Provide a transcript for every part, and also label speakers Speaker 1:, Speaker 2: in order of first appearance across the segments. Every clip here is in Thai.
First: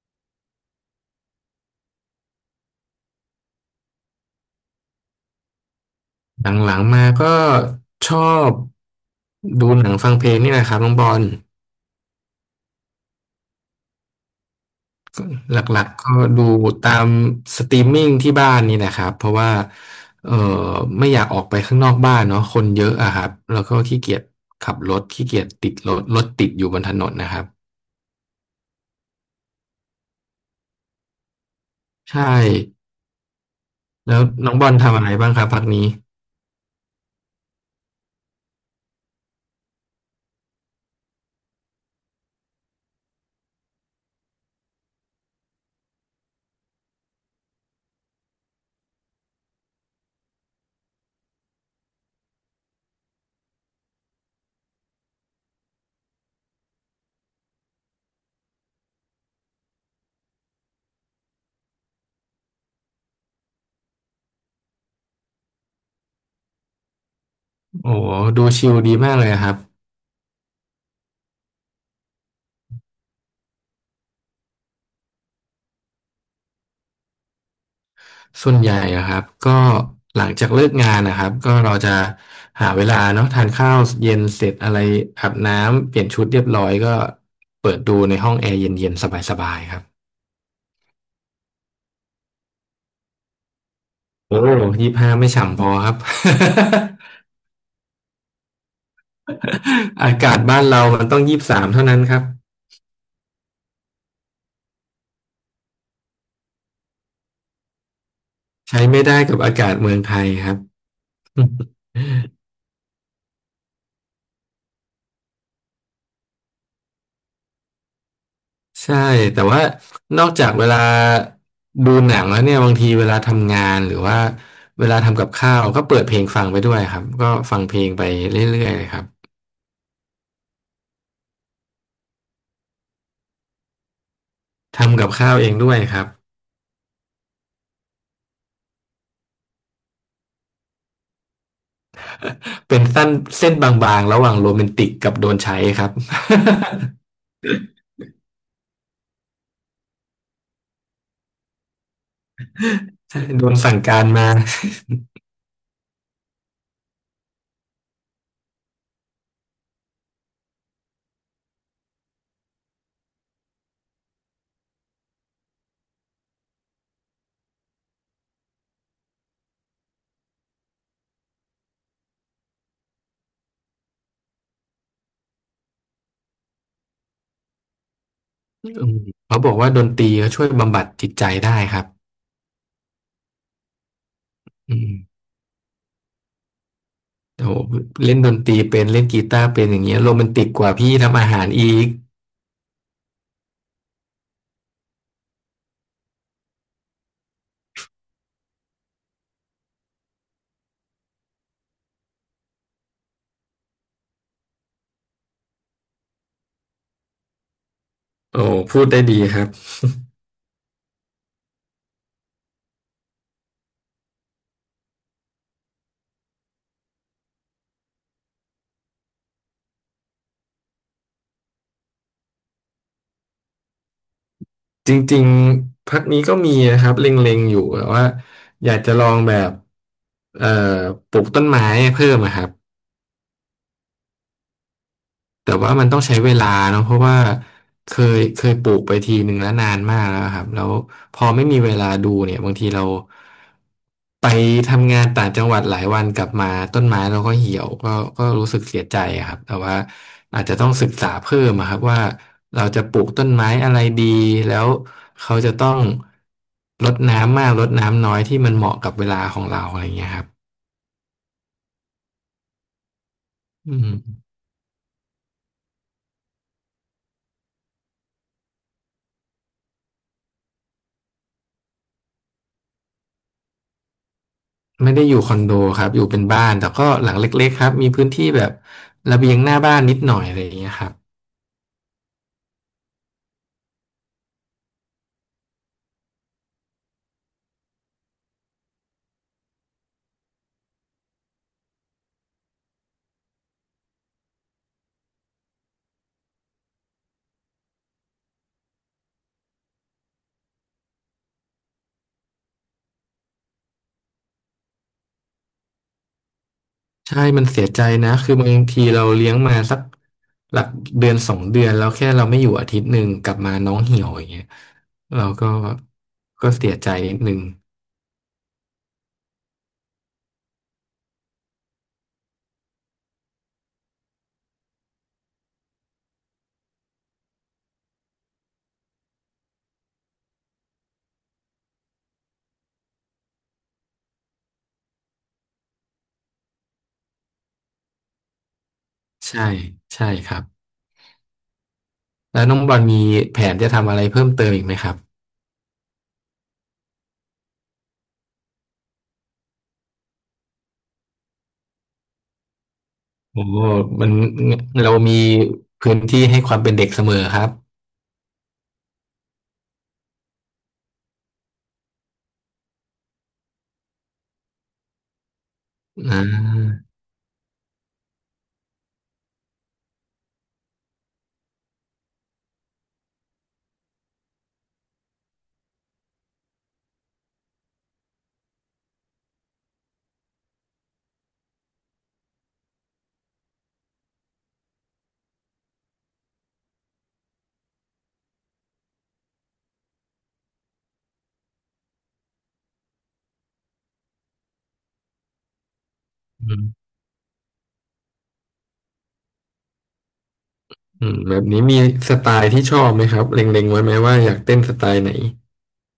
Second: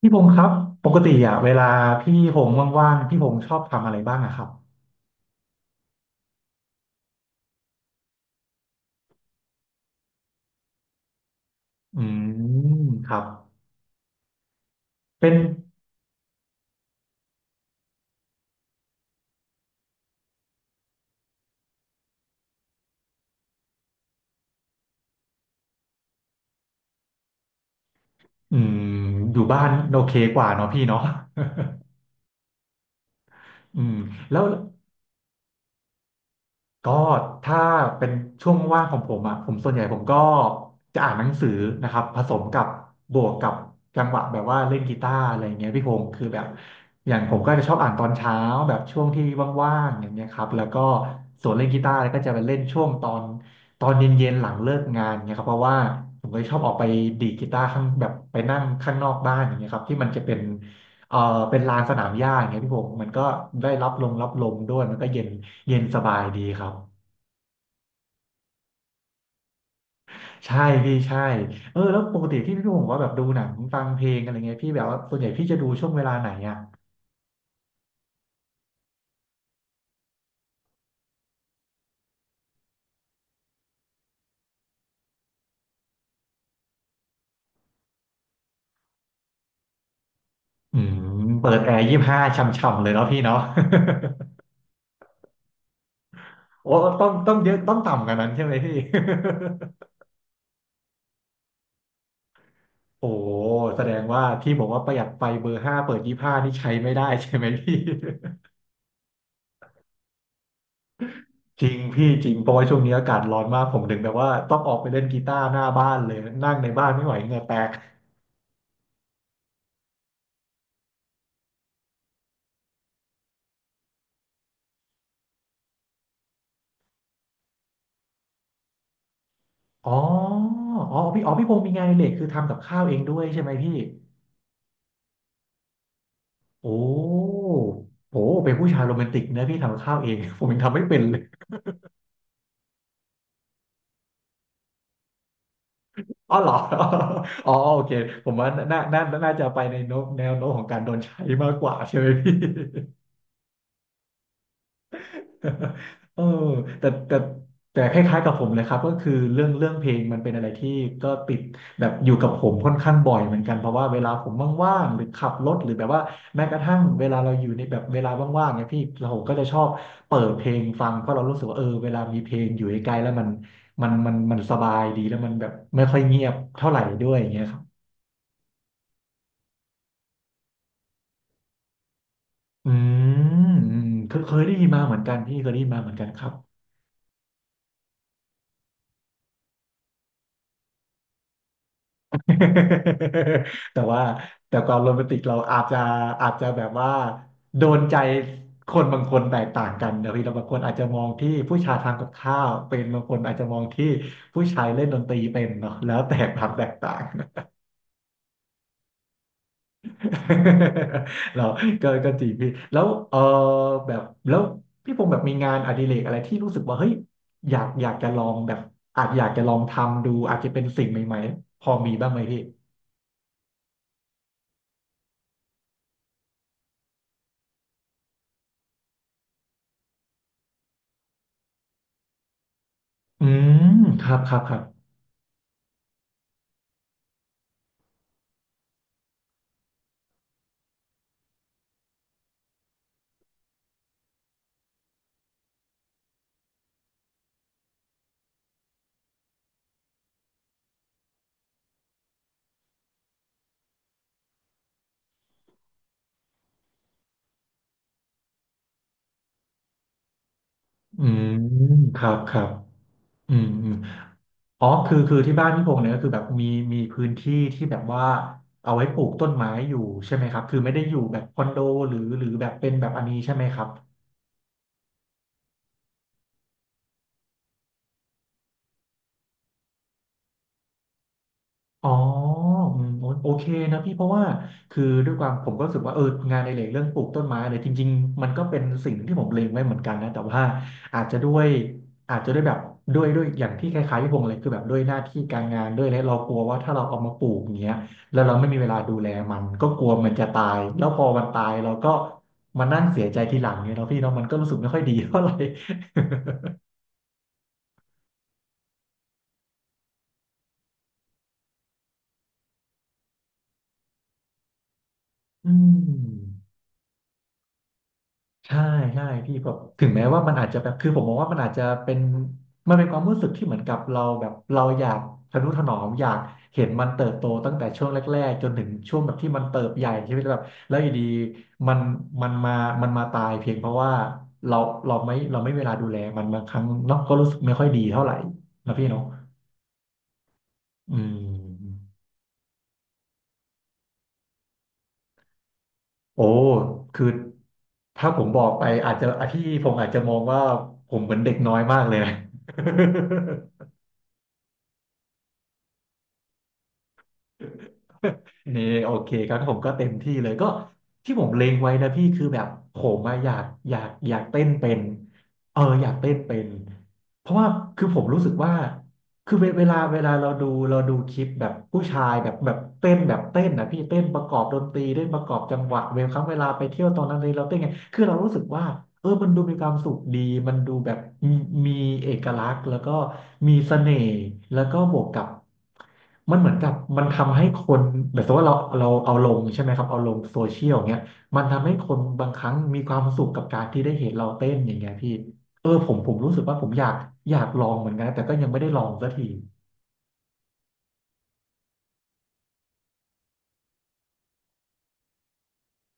Speaker 1: พี่พงษ์ครับปกติอ่ะเวลาพี่พงษ์ว่างๆพี่พงษ์ชอบทำอะไรบ้างอะครับ
Speaker 2: หลังๆมาก็ชอบดูหนังฟังเพลงนี่แหละครับน้องบอล
Speaker 1: อืมครับเป็น
Speaker 2: หลักๆก็ดูตามสตรีมมิ่งที่บ้านนี่นะครับเพราะว่าเออไม่อยากออกไปข้างนอกบ้านเนาะคนเยอะอะครับแล้วก็ขี้เกียจขับรถขี้เกียจติดรถติดอยู่บนถนนนะครับ
Speaker 1: อืมอยู่บ้านโอเคกว่าเนาะพี่เนาะ
Speaker 2: ใช่
Speaker 1: อืม
Speaker 2: แล้ว
Speaker 1: แล้ว
Speaker 2: น้องบอลทำอะไรบ้างครับพักนี้
Speaker 1: ก็ถ้าเป็นช่วงว่างของผมอ่ะผมส่วนใหญ่ผมก็จะอ่านหนังสือนะครับผสมกับบวกกับจังหวะแบบว่าเล่นกีตาร์อะไรเงี้ยพี่พงศ์คือแบบอย่างผมก็จะชอบอ่านตอนเช้าแบบช่วงที่ว่างๆอย่างเงี้ยครับแล้วก็ส่วนเล่นกีตาร์ก็จะไปเล่นช่วงตอนเย็นๆหลังเลิกงานเงี้ยครับเพราะว่าผมก็ชอบออกไปดีดกีตาร์ข้างแบบไปนั่งข้างนอกบ้านอย่างเงี้ยครับที่มันจะเป็นเอ่อเป็นลานสนามหญ้าอย่างเงี้ยพี่พงศ์มันก็ได้รับลมรับลมด้วยมันก็เย็นเย็นสบายดีครับ
Speaker 2: โอ้โหดูชิลดีมากเลยอะครับ
Speaker 1: ใช่พี่ใช่เออแล้วปกติที่พี่พงศ์บอกว่าแบบดูหนังฟังเพลงอะไรเงี้ยพี่แบบว่าส่วนใหญ่พี่จะดูช่วงเวลาไหนอ่ะ
Speaker 2: ส่วนใหญ่อะครับก็หลังจากเลิกงานนะครับก็เราจะหาเวลาเนาะทานข้าวเย็นเสร็จอะไรอาบน้ำเปลี่ยนชุดเรียบร้อยก็เปิดดูในห้องแอร์เย็นๆสบายๆครับ
Speaker 1: อืมเปิดแอร์ยี่สิบห้าช่ำๆเลยเนาะพี่เนาะ
Speaker 2: โอ้ยี่สิบห้าไม่ฉ่ำพอครับ
Speaker 1: โอ้ต้องเยอะต้องต่ำกว่านั้นใช่ไหมพี่
Speaker 2: อากาศบ้านเรามันต้องยี่สิบสามเท่านั้นครับ
Speaker 1: โอ้แสดงว่าที่บอกว่าประหยัดไฟเบอร์ห้าเปิดยี่สิบห้านี่ใช้ไม่ได้ใช่ไหมพี่
Speaker 2: ใช้ไม่ได้กับอากาศเมืองไทยครับ
Speaker 1: จริงพี่จริงเพราะว่าช่วงนี้อากาศร้อนมากผมถึงแบบว่าต้องออกไปเล่นกีตาร์หน้าบ้านเลยนั่งในบ้านไม่ไหวเหงื่อแตก
Speaker 2: ใช่แต่ว่านอกจากเวลาดูหนังแล้วเนี่ยบางทีเวลาทำงานหรือว่าเวลาทำกับข้าวก็เปิดเพลงฟังไปด้วยครับก็ฟังเพลงไปเรื่อยๆเลยครับ
Speaker 1: อ๋ออ๋อพี่อ๋อพี่พงศ์มีงานอดิเรกคือทำกับข้าวเองด้วยใช่ไหมพี่
Speaker 2: ทำกับข้าวเองด้วยครับ
Speaker 1: โอ้โหเป็นผู้ชายโรแมนติกนะพี่ทำข้าวเอง ผมยังทำไม่เป็นเลย
Speaker 2: เป็นสั้นเส้นบางๆระหว่างโรแมนติกกับโดนใช้ครับ
Speaker 1: อ๋อเหรอ อ๋อโอเคผมว่าน่าจะไปในโน้มแนวโน้มของการโดนใช้มากกว่าใช่ไหมพี่
Speaker 2: โดนสั่งการมา
Speaker 1: เออแต่แต่แต่คล้ายๆกับผมเลยครับก็คือเรื่องเพลงมันเป็นอะไรที่ก็ติดแบบอยู่กับผมค่อนข้างบ่อยเหมือนกันเพราะว่าเวลาผมว่างๆหรือขับรถหรือแบบว่าแม้กระทั่งเวลาเราอยู่ในแบบเวลาว่างๆเนี่ยพี่เราก็จะชอบเปิดเพลงฟังเพราะเรารู้สึกว่าเออเวลามีเพลงอยู่ใกล้ๆแล้วมันสบายดีแล้วมันแบบไม่ค่อยเงียบเท่าไหร่ด้วยอย่างเงี้ยครับ
Speaker 2: อืมเขาบอกว่าดนตรีเขาช่วยบำบัดจิตใจได้ครับ
Speaker 1: อืมอืมเคยได้ยิน
Speaker 2: อื
Speaker 1: มาเห
Speaker 2: ม
Speaker 1: มือนกันพี่เคยได้ยินมาเหมือนกันครับ
Speaker 2: โอ้โหเล่นดนตรีเป็นเล่นกีตาร์เป็นอย่างเงี้ยโรแมนติกกว่าพี่ทำอาหารอีก
Speaker 1: แต่ว่าแต่ความโรแมนติกเราอาจจะอาจจะแบบว่าโดนใจคนบางคนแตกต่างกันนะพี่แล้บางคนอาจจะมองที่ผู้ชายทำกับข้าวเป็นบางคนอาจจะมองที่ผู้ชายเล่นดนตรีเป็นเนาะแล้วแต่ความแตกต่าง
Speaker 2: โอ้พูดได้ดีครับ
Speaker 1: เราก็ก็จริงพี่แล้วเออแบบแล้วพี่พงษ์แบบมีงานอดิเรกอะไรที่รู้สึกว่าเฮ้ยอยากอยากจะลองแบบอาจอยากจะลองทำดูอาจจะเป็นสิ่งใหม่ๆพอมีบ้างไหมพี่
Speaker 2: จริงๆ พักนี้ก็มีนะครับเล็งๆอยู่แต่ว่าอยากจะลองแบบเอ่อปลูกต้นไม้เพิ่มอะครับ
Speaker 1: อืมครับครับครับ
Speaker 2: แต่ว่ามันต้องใช้เวลาเนาะเพราะว่าเคเคยปลูกไปทีหนึ่งแล้วนานมากแล้วครับแล้วพอไม่มีเวลาดูเนี่ยบางทีเราไปทำงานต่างจังหวัดหลายวันกลับมาต้นไม้เราก็เหี่ยวก็รู้สึกเสียใจอะครับแต่ว่าอาจจะต้องศึกษาเพิ่มอะครับว่าเราจะปลูกต้นไม้อะไรดีแล้วเขาจะต้องรดน้ำมากรดน้ำน้อยที่มันเหมาะกับเวลาของเราอะไรเงี้ยครับ
Speaker 1: อืมครับครับอืมอื
Speaker 2: อื
Speaker 1: ม
Speaker 2: ม
Speaker 1: อ๋อคือที่บ้านพี่พงษ์เนี่ยก็คือแบบมีพื้นที่ที่แบบว่าเอาไว้ปลูกต้นไม้อยู่ใช่ไหมครับ คือไม่ได้อยู่แบบคอนโดหรือแบบเป็นแบบอันนี้ใช่ไหมครับ
Speaker 2: ไม่ได้อยู่คอนโดครับอยู่เป็นบ้านแต่ก็หลังเล็กๆครับมีพื้นที่แบบระเบียงหน้าบ้านนิดหน่อยอะไรอย่างเงี้ยครับ
Speaker 1: อ๋ออืมโอโอเคนะพี่เพราะว่าคือด้วยความผมก็รู้สึกว่าเอองานในเหล็กเรื่องปลูกต้นไม้เนี่ยจริงๆมันก็เป็นสิ่งที่ผมเล็งไว้เหมือนกันนะแต่ว่าอาจจะด้วยอาจจะด้วยแบบด้วยอย่างที่คล้ายๆพี่พงษ์เลยคือแบบด้วยหน้าที่การงานด้วยและเรากลัวว่าถ้าเราเอามาปลูกอย่างเงี้ยแล้วเราไม่มีเวลาดูแลมันก็กลัวมันจะตายแล้วพอมันตายเราก็มานั่งเสียใจทีหลังเนี่ยเนาะพี่เนาะมันก็รู้สึกไม่ค่อยดีเท่าไหร่
Speaker 2: ใช่มันเสียใจนะคือบางทีเราเลี้ยงมาสักหลักเดือนสองเดือนแล้วแค่เราไม่อยู่อาทิตย์หนึ่งกลับมาน้องเหี่ยวอย่างเงี้ยเราก็
Speaker 1: อืม
Speaker 2: เสียใจนิดนึง
Speaker 1: ใช่ใช่พี่แบบถึงแม้ว่ามันอาจจะแบบคือผมมองว่ามันอาจจะเป็นมันเป็นความรู้สึกที่เหมือนกับเราแบบเราอยากทะนุถนอมอยากเห็นมันเติบโตตั้งแต่ช่วงแรกๆจนถึงช่วงแบบที่มันเติบใหญ่ใช่ไหมแบบแล้วอยู่ดีมันมันมามันมาตายเพียงเพราะว่าเราเราไม่เวลาดูแลมันบางครั้งเนาะก็รู้สึกไม่ค่อยดีเท่าไหร่นะพี่เนาะ
Speaker 2: ใช่ใช่ครับ
Speaker 1: อืม
Speaker 2: แล้วน้องบอลมีแผนจะทำอะไรเพิ่มเติมอีกไหมครับ
Speaker 1: โอ้คือถ้าผมบอกไปอาจจะอ่ะพี่ผมอาจจะมองว่าผมเหมือนเด็กน้อยมากเลยนะ
Speaker 2: โอ้ มันเรามีพื้นที่ให้ความเป็นเด็กเสมอครับ
Speaker 1: นี่โอเคครับผมก็เต็มที่เลยก็ที่ผมเล็งไว้นะพี่คือแบบผมอะอยากเต้นเป็นอยากเต้น
Speaker 2: อ่า
Speaker 1: เป็นเพราะว่าคือผมรู้สึกว่า คือเวลาเวลาเราดูคลิปแบบผู้ชายแบบเต้นนะพี่เต้นประกอบดนตรีเต้นประกอบจังหวะเวลาไปเที่ยวตอนนั้นเลยเราเต้นไงคือเรารู้สึกว่าเออมันดูมีความสุขดีมันดูแบบมีมีเอกลักษณ์แล้วก็มีเสน่ห์แล้วก็บวกกับมันเหมือนกับมันทำให้คนแบบสมมติว่าเราเอาลงใช่ไหมครับเอาลงโซเชียลเงี้ยมันทำให้คนบางครั้งมีความสุขกับการที่ได้เห็นเราเต้นอย่างเงี้ยพี่ เออผมรู้สึกว่าผมอยากลองเหมือนกันแต่ก็ยังไม่ได้ลองสักที
Speaker 2: อืมแบบนี้มีสไตล์ที่ชอบไหมครับเล็งๆไว้ไหมว่าอยากเต้นสไตล์ไหน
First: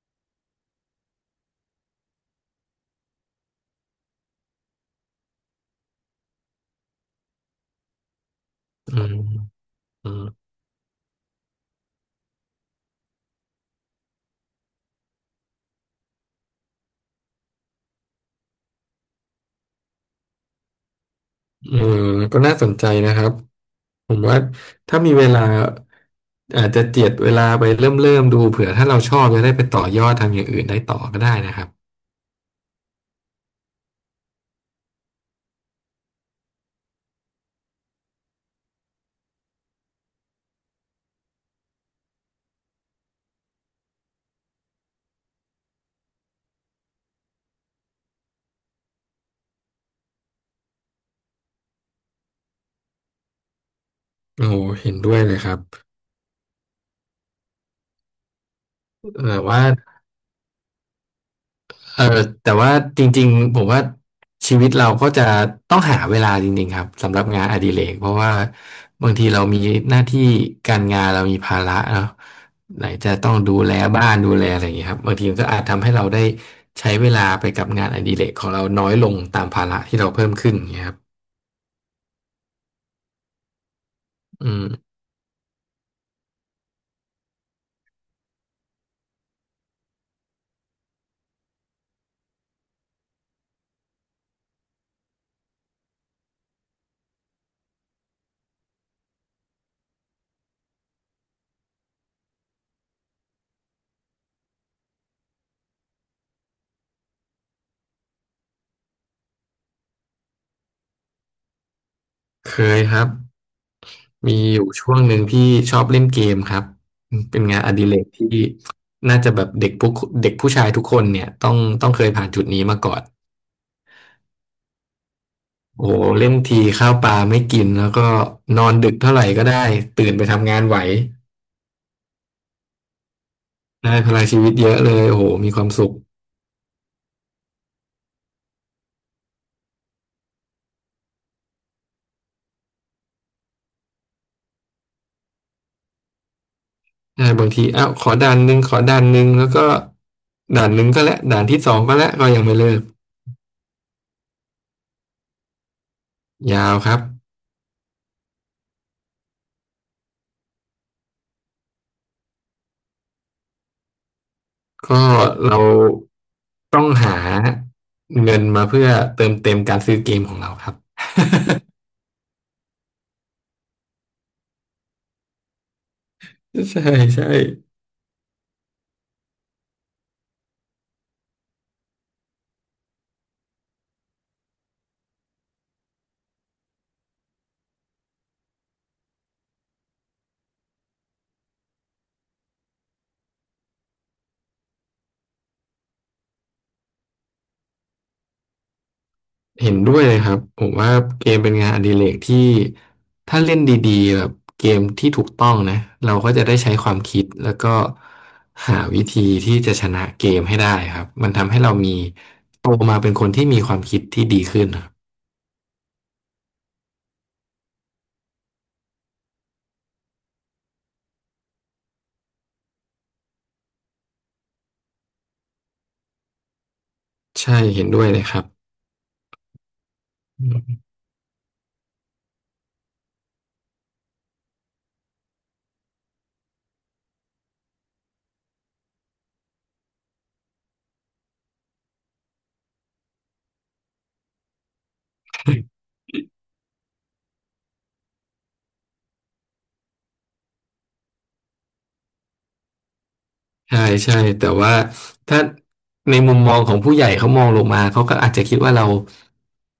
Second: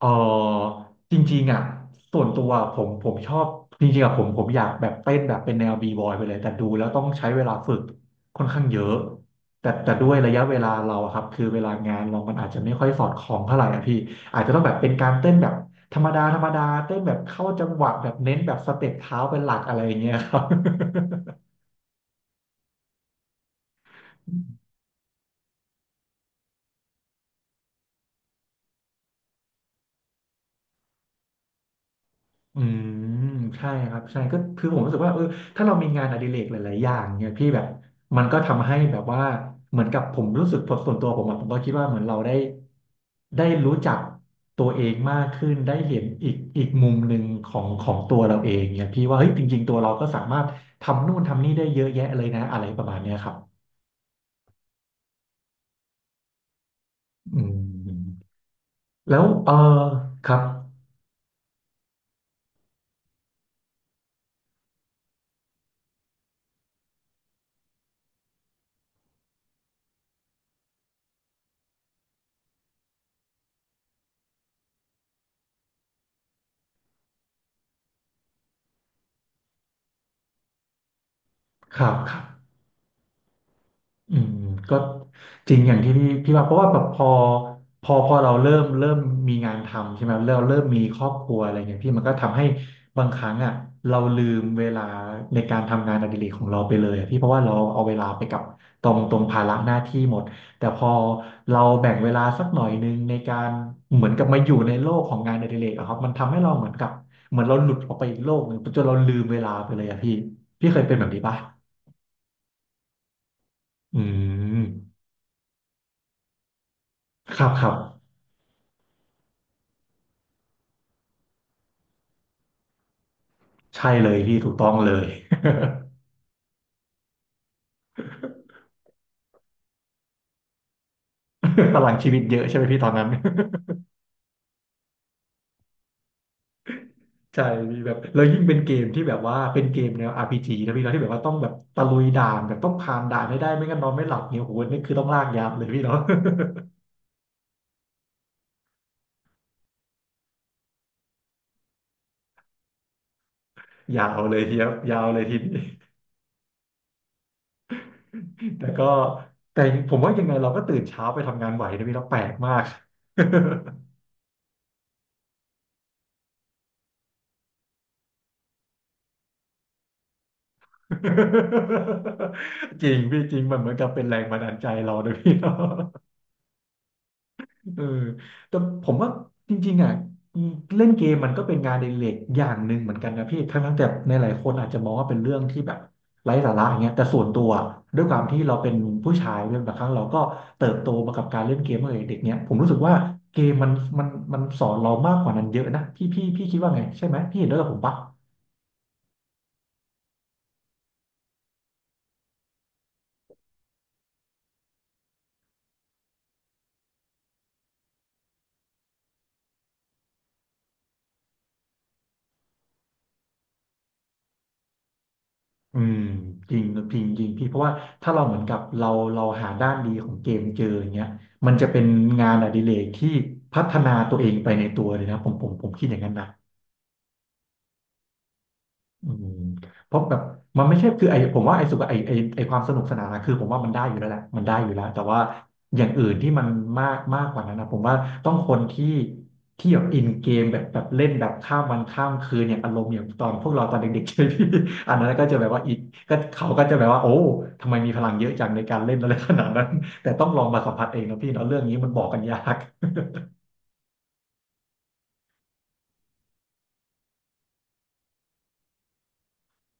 Speaker 1: เออจริงๆอ่ะส่วนตัวผมชอบจริงๆอ่ะผมอยากแบบเต้นแบบเป็นแนวบีบอยไปเลยแต่ดูแล้วต้องใช้เวลาฝึกค่อนข้างเย
Speaker 2: อื
Speaker 1: อะ
Speaker 2: ม
Speaker 1: แต่ด้
Speaker 2: อื
Speaker 1: วย
Speaker 2: ม
Speaker 1: ระยะเวลาเราอะครับคือเวลางานเรามันอาจจะไม่ค่อยสอดคล้องเท่าไหร่อ่ะพี่อาจจะต้องแบบเป็นการเต้นแบบธรรมดาธรรมดาเต้นแบบเข้าจังหวะแบบเน้นแบบสเต็ปเท้าเป็นหลักอะไรอย่างเงี้ยครับ
Speaker 2: เออก็น่าสนใจนะครับผมว่าถ้ามีเวลาอาจจะเจียดเวลาไปเริ่มดูเผื่อถ้าเราชอบจะได้ไปต่อยอดทำอย่างอื่นได้ต่อก็ได้นะครับ
Speaker 1: อืมใช่ครับใช่ก็คือผมรู้สึกว่าเออถ้าเรามีงานอดิเรกหลายๆอย่างเนี่ยพี่แบบมันก็ทำให้แบบว่าเหมือนกับผมรู้สึกผมส่วนตัวผมอะผมก็คิดว่าเหมือนเราได้ได้รู้จักตัวเองมากขึ้นได้เห็นอีกมุมหนึ่งของตัวเราเองเนี่ยพี่ว่าเฮ้ยจริงๆตัวเราก็สามารถทำนู่นทำนี่ได้เยอะแยะเลยนะอะไรประมาณเนี้ยครับ
Speaker 2: โอ้เห็นด้วยเลยครับ
Speaker 1: อืมแล้ว
Speaker 2: แต่
Speaker 1: เออ
Speaker 2: ว่า
Speaker 1: ครับ
Speaker 2: เออแต่ว่าจริงๆผมว่าชีวิตเราก็จะต้องหาเวลาจริงๆครับสำหรับงานอดิเรกเพราะว่าบางทีเรามีหน้าที่การงานเรามีภาระเนาะไหนจะต้องดูแลบ้านดูแลอะไรอย่างเงี้ยครับบางทีมันก็อาจทำให้เราได้ใช้เวลาไปกับงานอดิเรกของเราน้อยลงตามภาระที่เราเพิ่มขึ้นอย่างเงี้ยครับ
Speaker 1: ครับครับ อืม
Speaker 2: อืม
Speaker 1: ก็จริงอย่างที่พี่ว่าเพราะว่าแบบพอเราเริ่มมีงานทำใช่ไหมเริ่มมีครอบครัวอะไรเงี้ยพี่มันก็ทำให้บางครั้งอ่ะเราลืมเวลาในการทำงานอดิเรกของเราไปเลยอะพี่เพราะว่าเราเอาเวลาไปกับตรงภาระหน้าที่หมดแต่พอเราแบ่งเวลาสักหน่อยนึงในการเหมือนกับมาอยู่ในโลกของงานอดิเรกอะครับมันทำให้เราเหมือนกับเหมือนเราหลุดออกไปอีกโลกหนึ่งจนเราลืมเวลาไปเลยอะพี่พี่เคยเป็นแบบนี้ปะ
Speaker 2: เคยครับ
Speaker 1: อื
Speaker 2: มีอ
Speaker 1: ม
Speaker 2: ยู่ช่วงหนึ่งที่ชอบเล่นเกมครับ
Speaker 1: ค
Speaker 2: เป็น
Speaker 1: รับ
Speaker 2: งา
Speaker 1: ค
Speaker 2: นอ
Speaker 1: รับ
Speaker 2: ดิเรกที่น่าจะแบบเด็กผู้ชายทุกคนเนี่ยต้องเคยผ่านจุดนี้มาก่อน
Speaker 1: ใช่เลยพี่ถูกต้องเลย
Speaker 2: โอ้โหเล่นทีข้าวปลาไม่กินแล้วก็นอนดึกเท่าไหร่ก็ได้ตื่นไปทำงานไหว
Speaker 1: พลังชีวิตเยอะใช่ไหมพี่ตอนนั้น
Speaker 2: ได้พลังชีวิตเยอะเลยโอ้โหมีความสุข
Speaker 1: ใช่มีแบบแล้วยิ่งเป็นเกมที่แบบว่าเป็นเกมแนว RPG นะพี่เนาะที่แบบว่าต้องแบบตะลุยด่านแบบต้องผ่านด่านให้ได้ไม่งั้นนอนไม่หลับเนี่ยโอ้โหนี่คือต้องลากยาวเลยพี่เนาะ
Speaker 2: ได้บางทีอ้าวขอด่านหนึ่งแล้วก็ด่านหนึ่งก็แล้วด่านที่สองก็แล้วก็ยังไม่เลิก
Speaker 1: ยาวเลยทีเดียวยาวเลยทีนี้
Speaker 2: ยาวครับ
Speaker 1: แต่ก็แต่ผมว่ายังไงเราก็ตื่นเช้าไปทำงานไหวนะพี่เราะแปลกมาก
Speaker 2: ก็เราต้องหาเงินมาเพื่อเติมเต็มการซื้อเกมของเราครับ
Speaker 1: จริงพี่จริงมันเหมือนกับเป็นแรงบันดาลใจเรานะพี่เนาะ
Speaker 2: ใช่ใช่
Speaker 1: เออแต่ผมว่าจริงๆอ่ะเล่นเกมมันก็เป็นงานอดิเรกอย่างหนึ่งเหมือนกันนะพี่ทั้งๆแต่ในหลายคนอาจจะมองว่าเป็นเรื่องที่แบบไร้สาระอย่างเงี้ยแต่ส่วนตัวด้วยความที่เราเป็นผู้ชายเนี่ยบางครั้งเราก็เติบโตมากับการเล่นเกมตั้งแต่เด็กเนี่ยผมรู้สึกว่าเกมมันมันสอนเรามากกว่านั้นเยอะนะพี่พี่คิดว่าไงใช่ไหมพี่เห็นด้วยกับผมปะ
Speaker 2: เห็นด้วยเลยครับผมว่าเกมเป็นงานอดิเรกที่ถ้าเล่นดีๆแบบเกมที่ถูกต้องนะเราก็จะได้ใช้ความคิดแล้วก็หาวิธีที่จะชนะเกมให้ได้ครับมันทำให้เรามีโตมาเป็นคนที่มีความคิดที่ดีขึ้นครับ
Speaker 1: อืมจริงจริงจริงพี่เพราะว่าถ้าเราเหมือนกับเราหาด้านดีของเกมเจออย่างเงี้ยมันจะเป็นงานอดิเรกที่พัฒนาตัวเองไปในตัวเลยนะผมคิดอย่างนั้นนะ
Speaker 2: ใช่เห็นด้วยเลยครับ
Speaker 1: อืมเพราะแบบมันไม่ใช่คือไอผมว่าไอสุขไอความสนุกสนานนะคือผมว่ามันได้อยู่แล้วแหละมันได้อยู่แล้วแต่ว่าอย่างอื่นที่มันมากมากกว่านั้นนะผมว่าต้องคนที่ที่แบบอินเกมแบบเล่นแบบข้ามวันข้ามคืนอย่างอารมณ์อย่างตอนพวกเราตอนเด็กๆ ใช่ไหมพี่อันนั้นก็จะแบบว่าอีกก็เขาก็จะแบบว่าโอ้ทำไมมีพลังเยอะจังในการเล่นอะไรขนาดนั้นแต่ต้องลองมาสัมผัสเองนะพี่เนาะเรื่องนี้มันบอกกันยาก
Speaker 2: ใช่ใช่แต่ว่าถ้าในมุมมองของผู้ใหญ่เขามองลงมาเขาก็อาจจะคิดว่าเรา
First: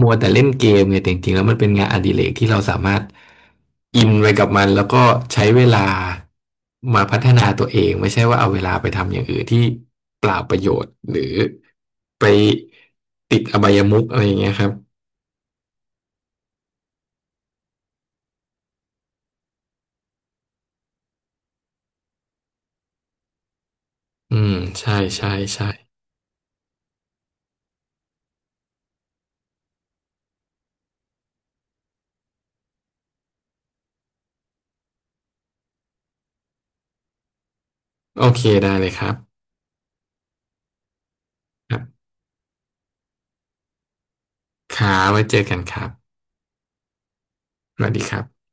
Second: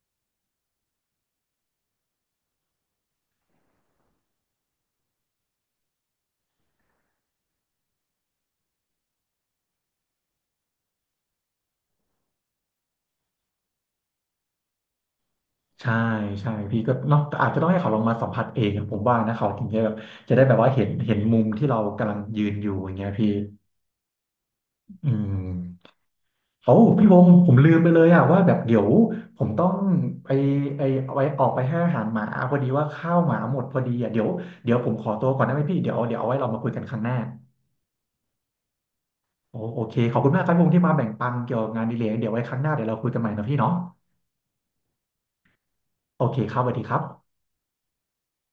Speaker 2: มัวแต่เล่นเกมไงี่ยแต่จริงๆแล้วมันเป็นงานอดิเรกที่เราสามารถอินไปกับมันแล้วก็ใช้เวลามาพัฒนาตัวเองไม่ใช่ว่าเอาเวลาไปทำอย่างอื่นที่เปล่าประโยชน์หรือไปติดอบายมุขอะไรอย่างเงี้ยครับ
Speaker 1: ใช่ใช่พี่ก็เนาะแต่อาจจะต้องให้เขาลองมาสัมผัสเองอะผมว่านะเขาถึงจะแบบจะได้แบบว่าเห็นมุมที่เรากำลังยืนอยู่อย่างเงี้ยพี่
Speaker 2: อืมใช่
Speaker 1: อื
Speaker 2: ใช่ใช่
Speaker 1: มโอ้พี่วงศ์ผมลืมไปเลยอะว่าแบบเดี๋ยวผมต้องไปไอไว้ออกไปให้อาหารหมาพอดีว่าข้าวหมาหมดพอดีอะเดี๋ยวผมขอตัวก่อนได้ไหมพี่เดี๋ยวเอาไว้เรามาคุยกันครั้งหน้า
Speaker 2: โอเคได้เลยครับ
Speaker 1: โอเคขอบคุณมากครับพี่วงศ์ที่มาแบ่งปันเกี่ยวกับ
Speaker 2: ครั
Speaker 1: งานอดี
Speaker 2: บ
Speaker 1: เลยเดี๋ยวไว้ครั้งหน้าเดี๋ยวเราคุยกันใหม่นะพี่เนาะ
Speaker 2: ขาไว้เจอกันครับ
Speaker 1: โอเคครับสวัสดีครับ
Speaker 2: สวัสดีครับ